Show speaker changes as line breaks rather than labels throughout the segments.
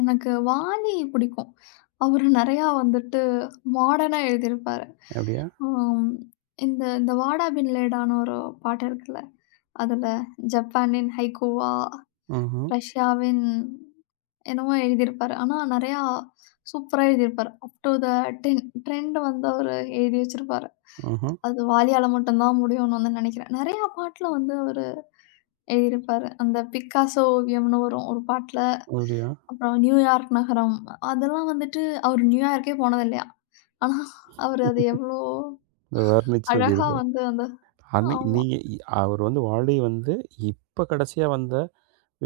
எனக்கு வாலி புடிக்கும். அவரு நெறையா வந்துட்டு, மாடர்னா எழுதியிருப்பார்.
அப்படியா?
அம் இந்த இந்த வாடா பின்லேடான்னு ஒரு பாட்டு இருக்குல்ல. அதுல 'ஜப்பானின் ஹைக்கூவா,
ம்ஹ்ம்.
ரஷ்யாவின்' என்னவோ எழுதியிருப்பார். ஆனா நெறையா சூப்பரா எழுதியிருப்பார். "Up to the tin trend" வந்து அவரு எழுதி வச்சிருப்பாரு.
ம்ஹ்ம்.
அது வாலியால மட்டுந்தான் முடியும்ன்னு வந்து நெனைக்கிறேன். நெறையா பாட்டுல வந்து அவரு எழுதியிருப்பாரு, அந்தப் 'பிக்காசோ ஓவியம்ன்னு' வரும் ஒரு பாட்டுல.
[unintelligible]
அப்புறம் 'நியூயார்க் நகரம்' அதெல்லாம் வந்துட்டு அவரு நியூயார்க்கே போனது இல்லையாம். ஆனா அவரு அது எவ்வளோ
அத வர்ணிச்சு
அழகா
எழுதிருப்பாரு.
வந்து அந்த
அன்னைக்கு
ஆமா.
நீங்க இ அவர் வந்து, வாலி வந்து இப்ப கடைசியா வந்த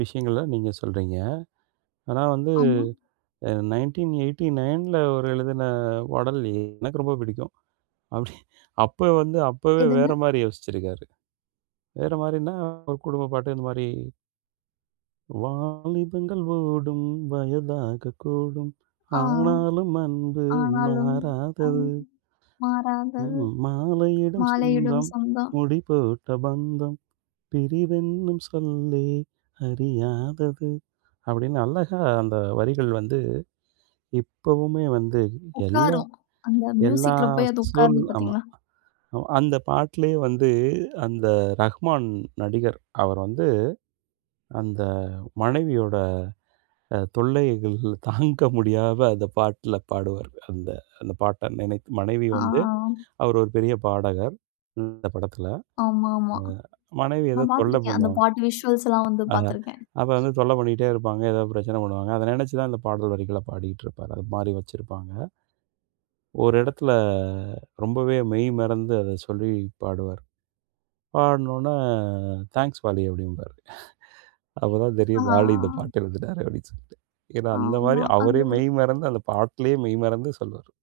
விஷயங்கள நீங்க சொல்றீங்க. ஆனா வந்து
ஆமா.
அ 1989ல அவரு எழுதின பாடல், எ எனக்கு ரொம்ப புடிக்கும். அப்படி அப்ப வந்து அப்பவே
எதுங்க?
வேற மாரி யோசிச்சிருக்காரு. வேற மாரின்னா, ஒரு குடும்பப்பாட்டு, இந்த மாரி. 'வாலிபங்கள் ஓடும் வயதாகக் கூடும்,
ஆ.
ஆனாலும் அன்பு
ஆனாலும் அந்
மாறாதது.'
மாறாதது.
ம், 'மாலையிடும்
மாலையிடும்
சொந்தம்
சொந்தம்.
முடி போட்ட பந்தம், பிரிவென்னும் சொல்லே அறியாதது' அப்படீன்னு அழகா அந்த வரிகள் வந்து, இப்பவுமே வந்து எல்லா
உக்காரும். அந்த
எல்லா
மியூசிக்ல போய் அது
சூழ்
உக்காருது
ஆமா.
பார்த்தீங்களா?
அ அந்தப் பாட்டுலே வந்து, அந்த ரஹ்மான் நடிகர் அவர் வந்து, அந்த மனைவியோட அ தொல்லைகள் தாங்க முடியாம அந்தப் பாட்டுல பாடுவாரு. அந்த அந்தப் பாட்ட நெனைத்து. மனைவி வந்து
ஆ.
அவரு 1 பெரிய பாடகர், அந்தப் படத்துல.
ஆமாமா.
அ மனைவி
நா
எதோ தொல்ல
பார்த்திருக்கேன். அந்தப்
பண்ணுவாங்
பாட்டு விஷ்வல்ஸ்ல்லாம் வந்து
அ
பார்த்திருக்கேன்.
அப்ப வந்து தொல்ல பண்ணிட்டே இருப்பாங்க. ஏதாவது பிரச்சனை பண்ணுவாங்க. அத நெனைச்சுதான் இந்தப் பாடல் வரிகளப் பாடிட்டு இருப்பாரு. அது மாரி வச்சுருப்பாங்க. ஒரு இடத்துல, ரொம்பவே மெய் மறந்து அத சொல்லிப் பாடுவாரு. பாடுன ஒன்ன, "தேங்க்ஸ் வாலி" அப்படீம்பாரு. அப்பதான்
அ,
தெரியும்,
ஆ, ஆ.
"வாலி இந்தப் பாட்டு எழுதினாரு." அப்படீன்னு சொல்லிட்டு. ஏன்னா அந்த மாதிரி,
ஆமா. அது
அவரே
ஒரு
மெய் மறந்து அந்தப் பாட்டுலேயே மெய் மறந்து சொல்லுவாரு.